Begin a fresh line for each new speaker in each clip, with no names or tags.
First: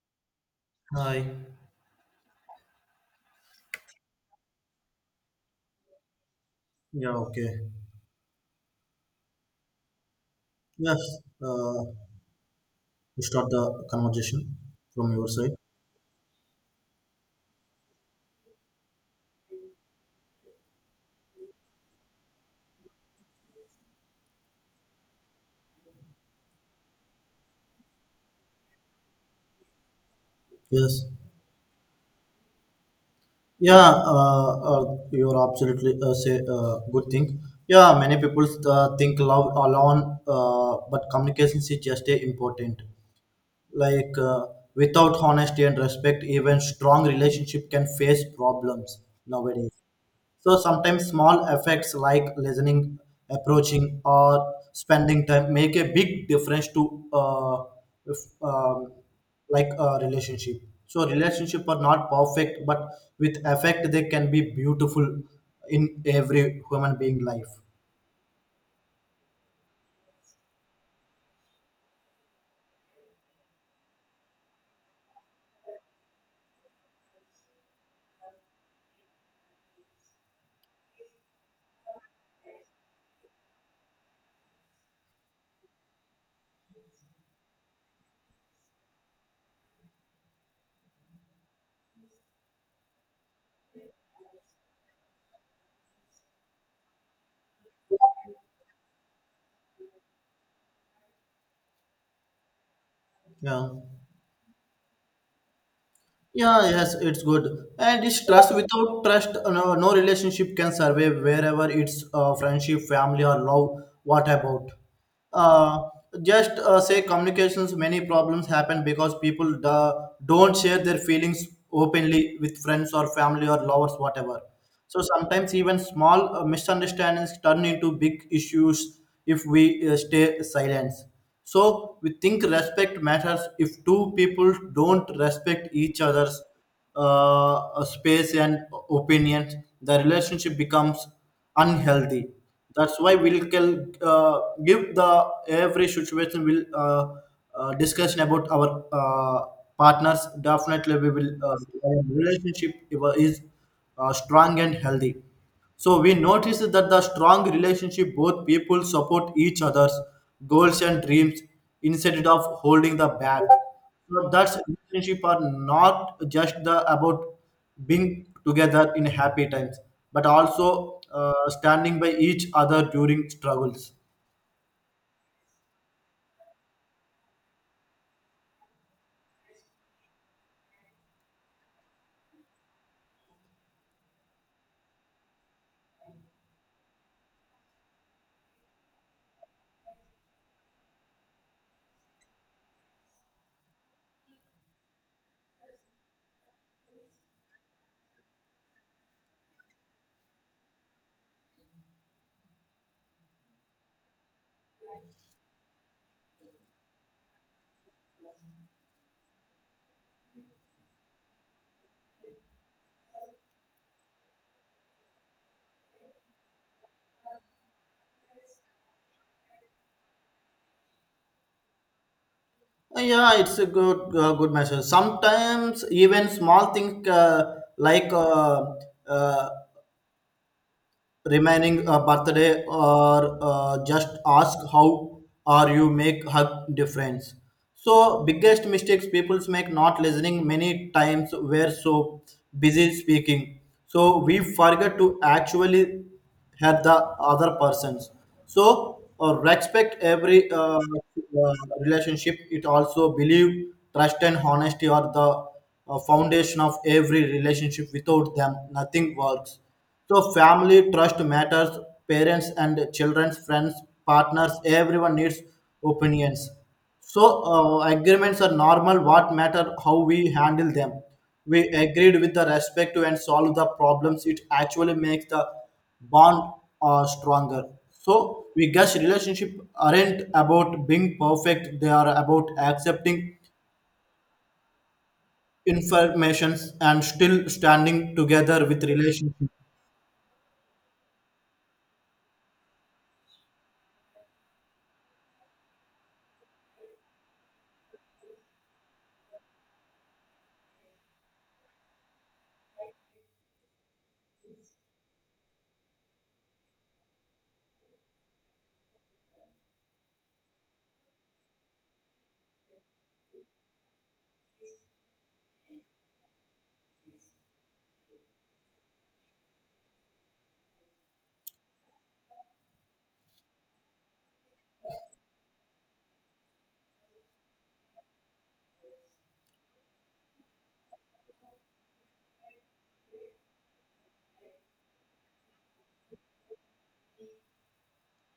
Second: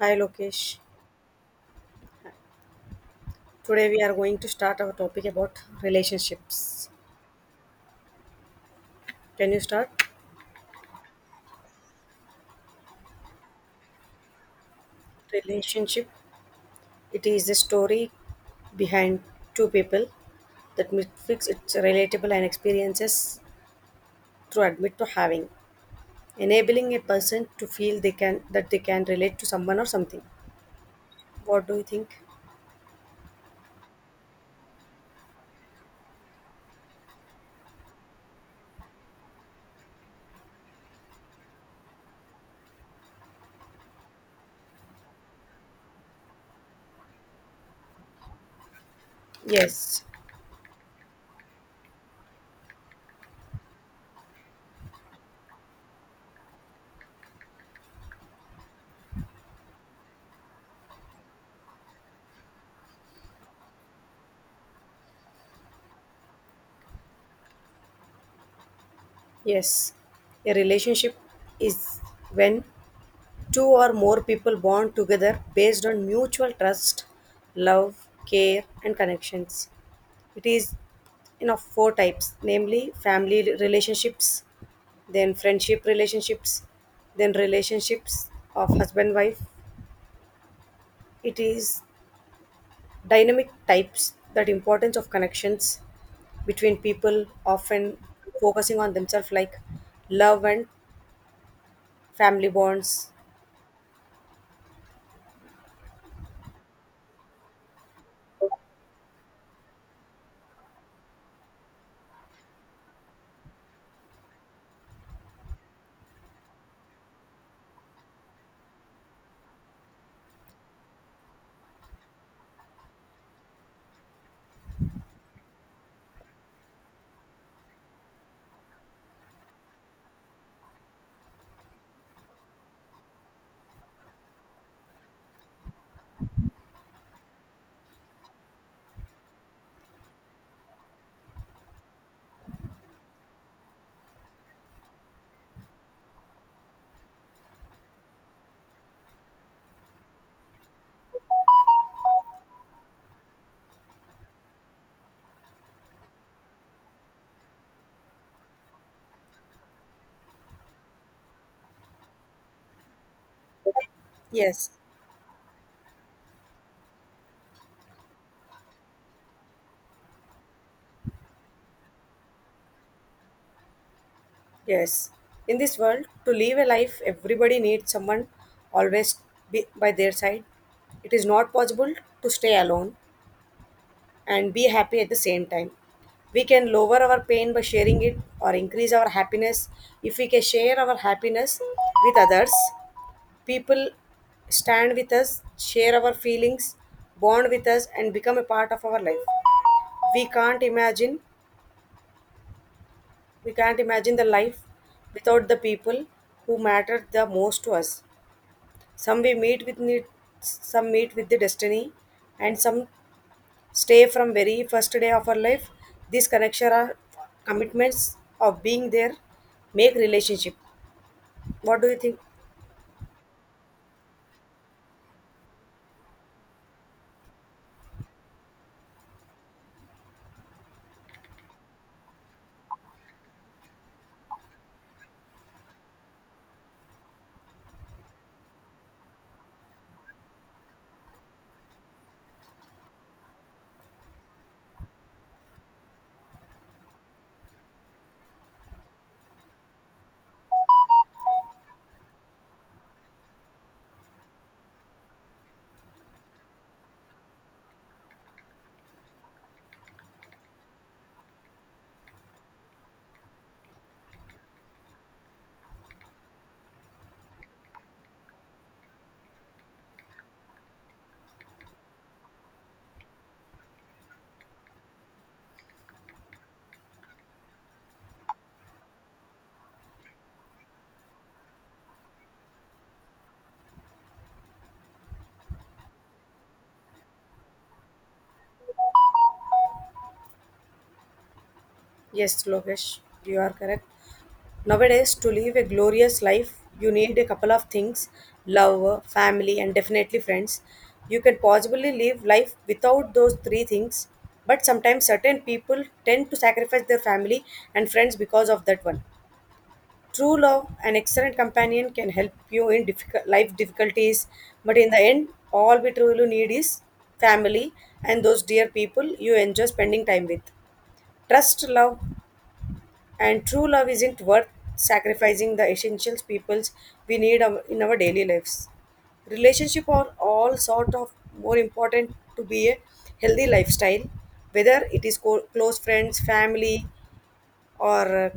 Hi Lokesh.
Hi.
Today we are going to start our topic about relationships.
Yeah, okay.
Can you start?
Yes, uh, to start the conversation from your side.
Relationship. It is the story behind two people that fix its relatable and experiences through admit to having, enabling a person to feel they can that they can relate to someone or something.
Yes.
What do you think?
Yeah, you're absolutely say good thing. Yeah, many people think love alone, but communication is just a important. Like uh, Without honesty and respect, even strong relationship can face problems nowadays.
Yes,
So sometimes small effects like listening, approaching, or spending time make a big difference to if, um, like a relationship. So relationship are not perfect, but with effect they can be beautiful in every human being life.
yes. A relationship is when two or more people bond together based on mutual trust, love, care, and connections. It is in of four types, namely family relationships, then friendship relationships, then relationships of husband wife. It is dynamic types that importance of connections between people often focusing on themselves like love and family bonds.
Yeah. Yeah, yes, it's good. And it's trust. Without trust, no relationship can survive wherever it's friendship, family, or love. What about? Uh, just say communications, many problems happen because don't share their feelings openly with friends or family or lovers, whatever. So sometimes even small misunderstandings turn into big issues if we stay silent. So we think respect matters if two people don't respect each other's space and opinions, the relationship becomes unhealthy. That's why we'll cal- give the every situation will discussion about our partners. Definitely, we will our relationship is strong and healthy. So we notice that the strong relationship both people support each other's goals and dreams instead of holding the back. So that's
Yes.
relationship are not just the about being together in happy times, but also standing by each other during struggles.
Yes, in this world, to live a life, everybody needs someone always be by their side. It is not possible to stay alone and be happy at the same time. We can lower our pain by sharing it or increase our happiness. If we can share our happiness with others, people stand with us, share our feelings, bond with us, and become a part of our life. We can't imagine, we can't imagine the life without the people who matter the most to us. Some we meet with need, some meet with the destiny, and some stay from very first day of our life. These connections are commitments of being there, make relationship. What do you think?
Yeah, it's a good good message. Sometimes even small things uh, remaining a birthday or just ask how are you make her difference, so biggest mistakes people make not listening many times we're so busy speaking, so we forget to actually hear the other persons. So respect every relationship, it also believe trust and honesty are the foundation of every relationship without them nothing works. So family trust matters, parents and children's friends, partners, everyone needs opinions. So agreements are normal. What matter how we handle them. We agreed with the respect to and solve the problems. It actually makes the bond stronger. So we guess relationship aren't about being perfect. They are about accepting informations and still standing together with relationship.
Yes, Lokesh, you are correct. Nowadays, to live a glorious life, you need a couple of things: love, family, and definitely friends. You can possibly live life without those three things, but sometimes certain people tend to sacrifice their family and friends because of that one. True love, an excellent companion, can help you in difficult life difficulties, but in the end, all we truly need is family and those dear people you enjoy spending time with. Trust love and true love isn't worth sacrificing the essentials peoples we need our- in our daily lives. Relationship are all sort of more important to be a healthy lifestyle, whether it is co- close friends, family, or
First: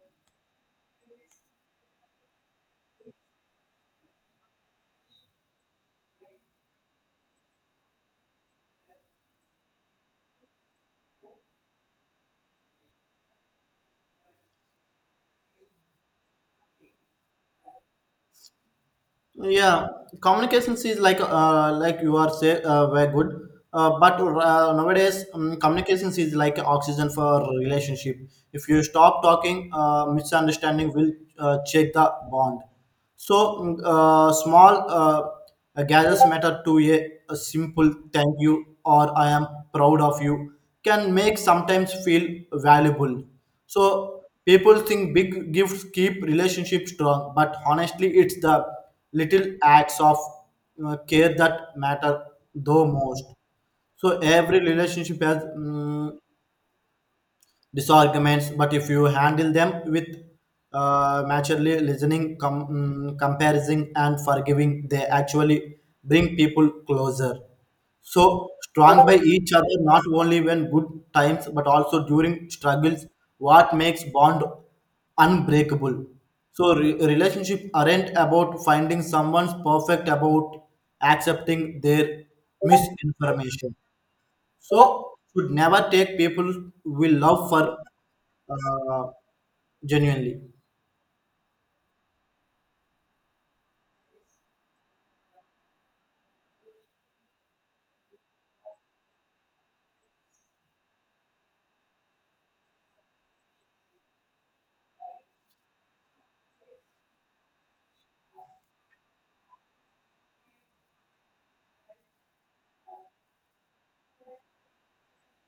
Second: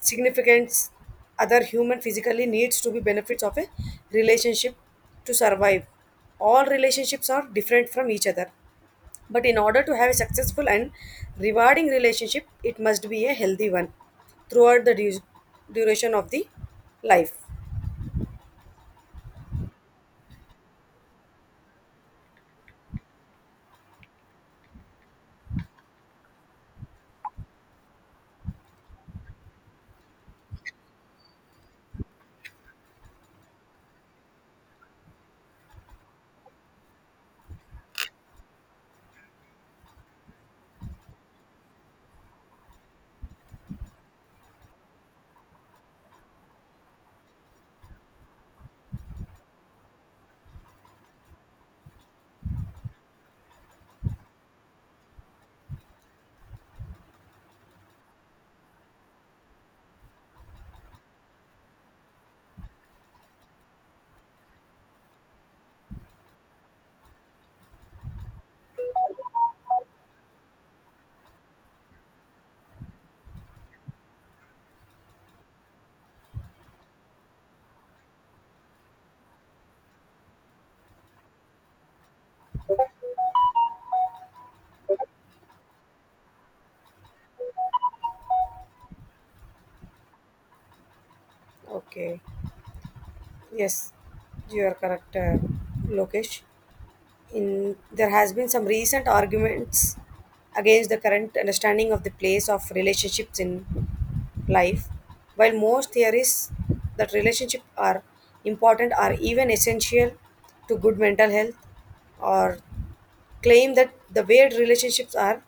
significance other human physically needs to be benefits of a relationship to survive. All relationships are different from each other, but in order to have a successful and rewarding relationship, it must be a healthy one throughout the duration of the life.
Yeah, communications is like you are say very good. But nowadays, communications is like oxygen for relationship. If you stop talking, misunderstanding will check the bond. So small gestures matter to a simple thank you or I am proud of you can make sometimes feel valuable. So people think big gifts keep relationship strong, but honestly, it's the little acts of care that matter though most. So every relationship has disarguments, but if you handle them with maturely listening, comparing and forgiving, they actually bring people closer. So strong by each other not only when good times but also during struggles, what makes bond unbreakable. So relationship aren't about finding someone's perfect, about accepting their misinformation. So should never take people we love for uh, genuinely.
Okay. Yes, you are correct, Lokesh. In there has been some recent arguments against the current understanding of the place of relationships in life while most theories that relationships are important are even essential to good mental health, or claim that the way relationships are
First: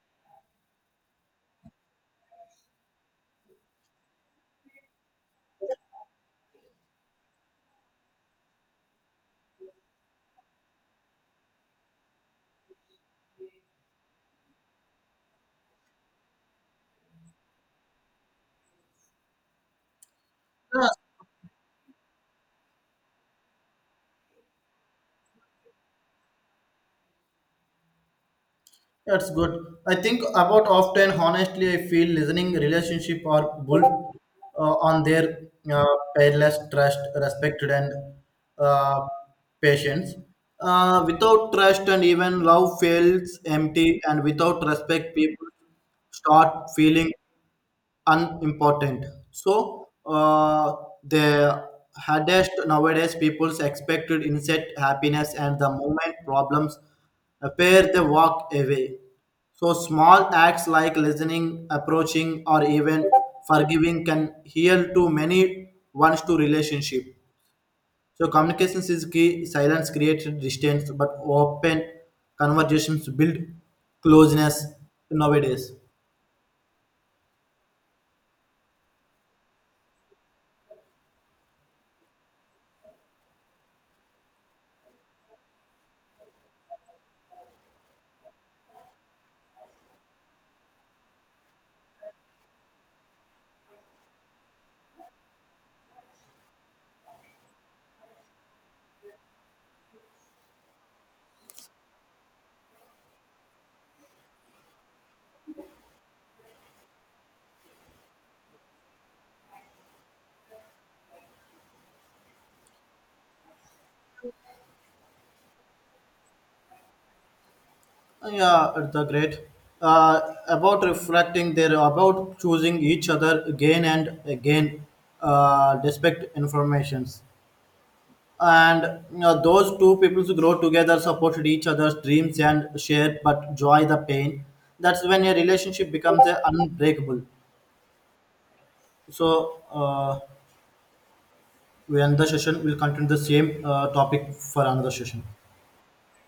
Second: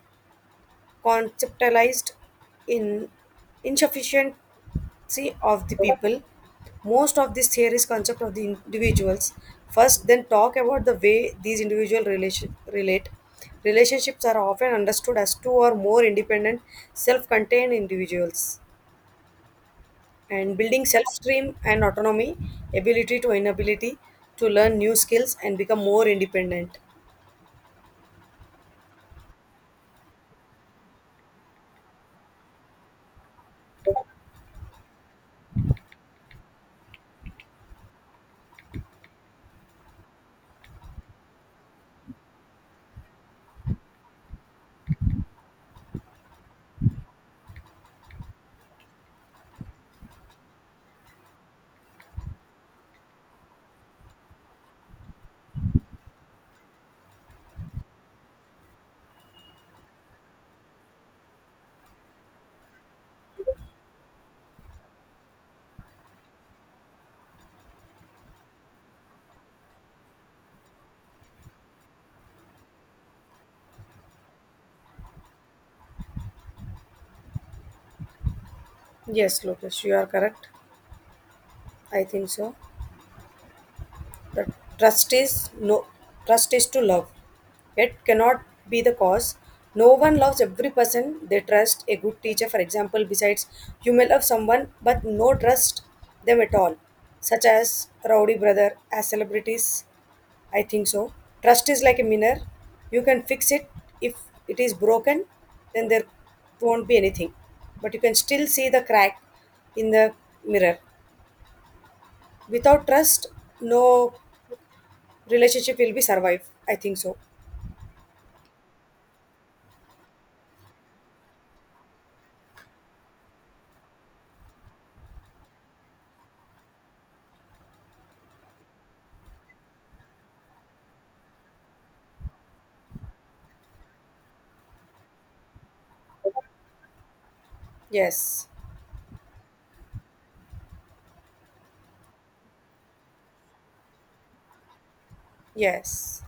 conceptualized in insufficiency of the people. Most of these theories concept of the individuals first, then talk about the way these individual relate. Relationships are often understood as two or more independent, self contained individuals. And building
Yeah,
self stream and autonomy, ability to inability to learn new skills and become more independent.
that's good. I think about often, honestly, I feel listening relationship are built uh, on their uh, peerless trust, respected and uh, patience. Without trust and even love feels empty, and without respect, people start feeling unimportant. So the hardest nowadays people's expected instant happiness and the moment problems appear they walk away. So small acts like listening, approaching, or even forgiving can heal to many ones to relationship. So communications is key. Silence creates distance, but open conversations build closeness nowadays.
Yes, Lucas, you are correct. I think so. Tr- Trust is no, trust is to love. It cannot be the cause. No one loves every person they trust. A good teacher, for example, besides you may love someone but no trust them at all, such as Rowdy Brother, as celebrities. I think so. Trust is like a mirror. You can fix it. If it is broken, then there won't be anything. But you can still see the crack in the mirror. Without trust, no relationship will be survive, I think so.
Oh, yeah, the great. Uh, about reflecting there, about choosing each other again and again, despite informations. And you know, those two peoples grow together, supported each other's dreams and shared but joy the pain. That's when a relationship becomes unbreakable.
Yes,
So we end the session. We'll continue the same topic for another session.
yes.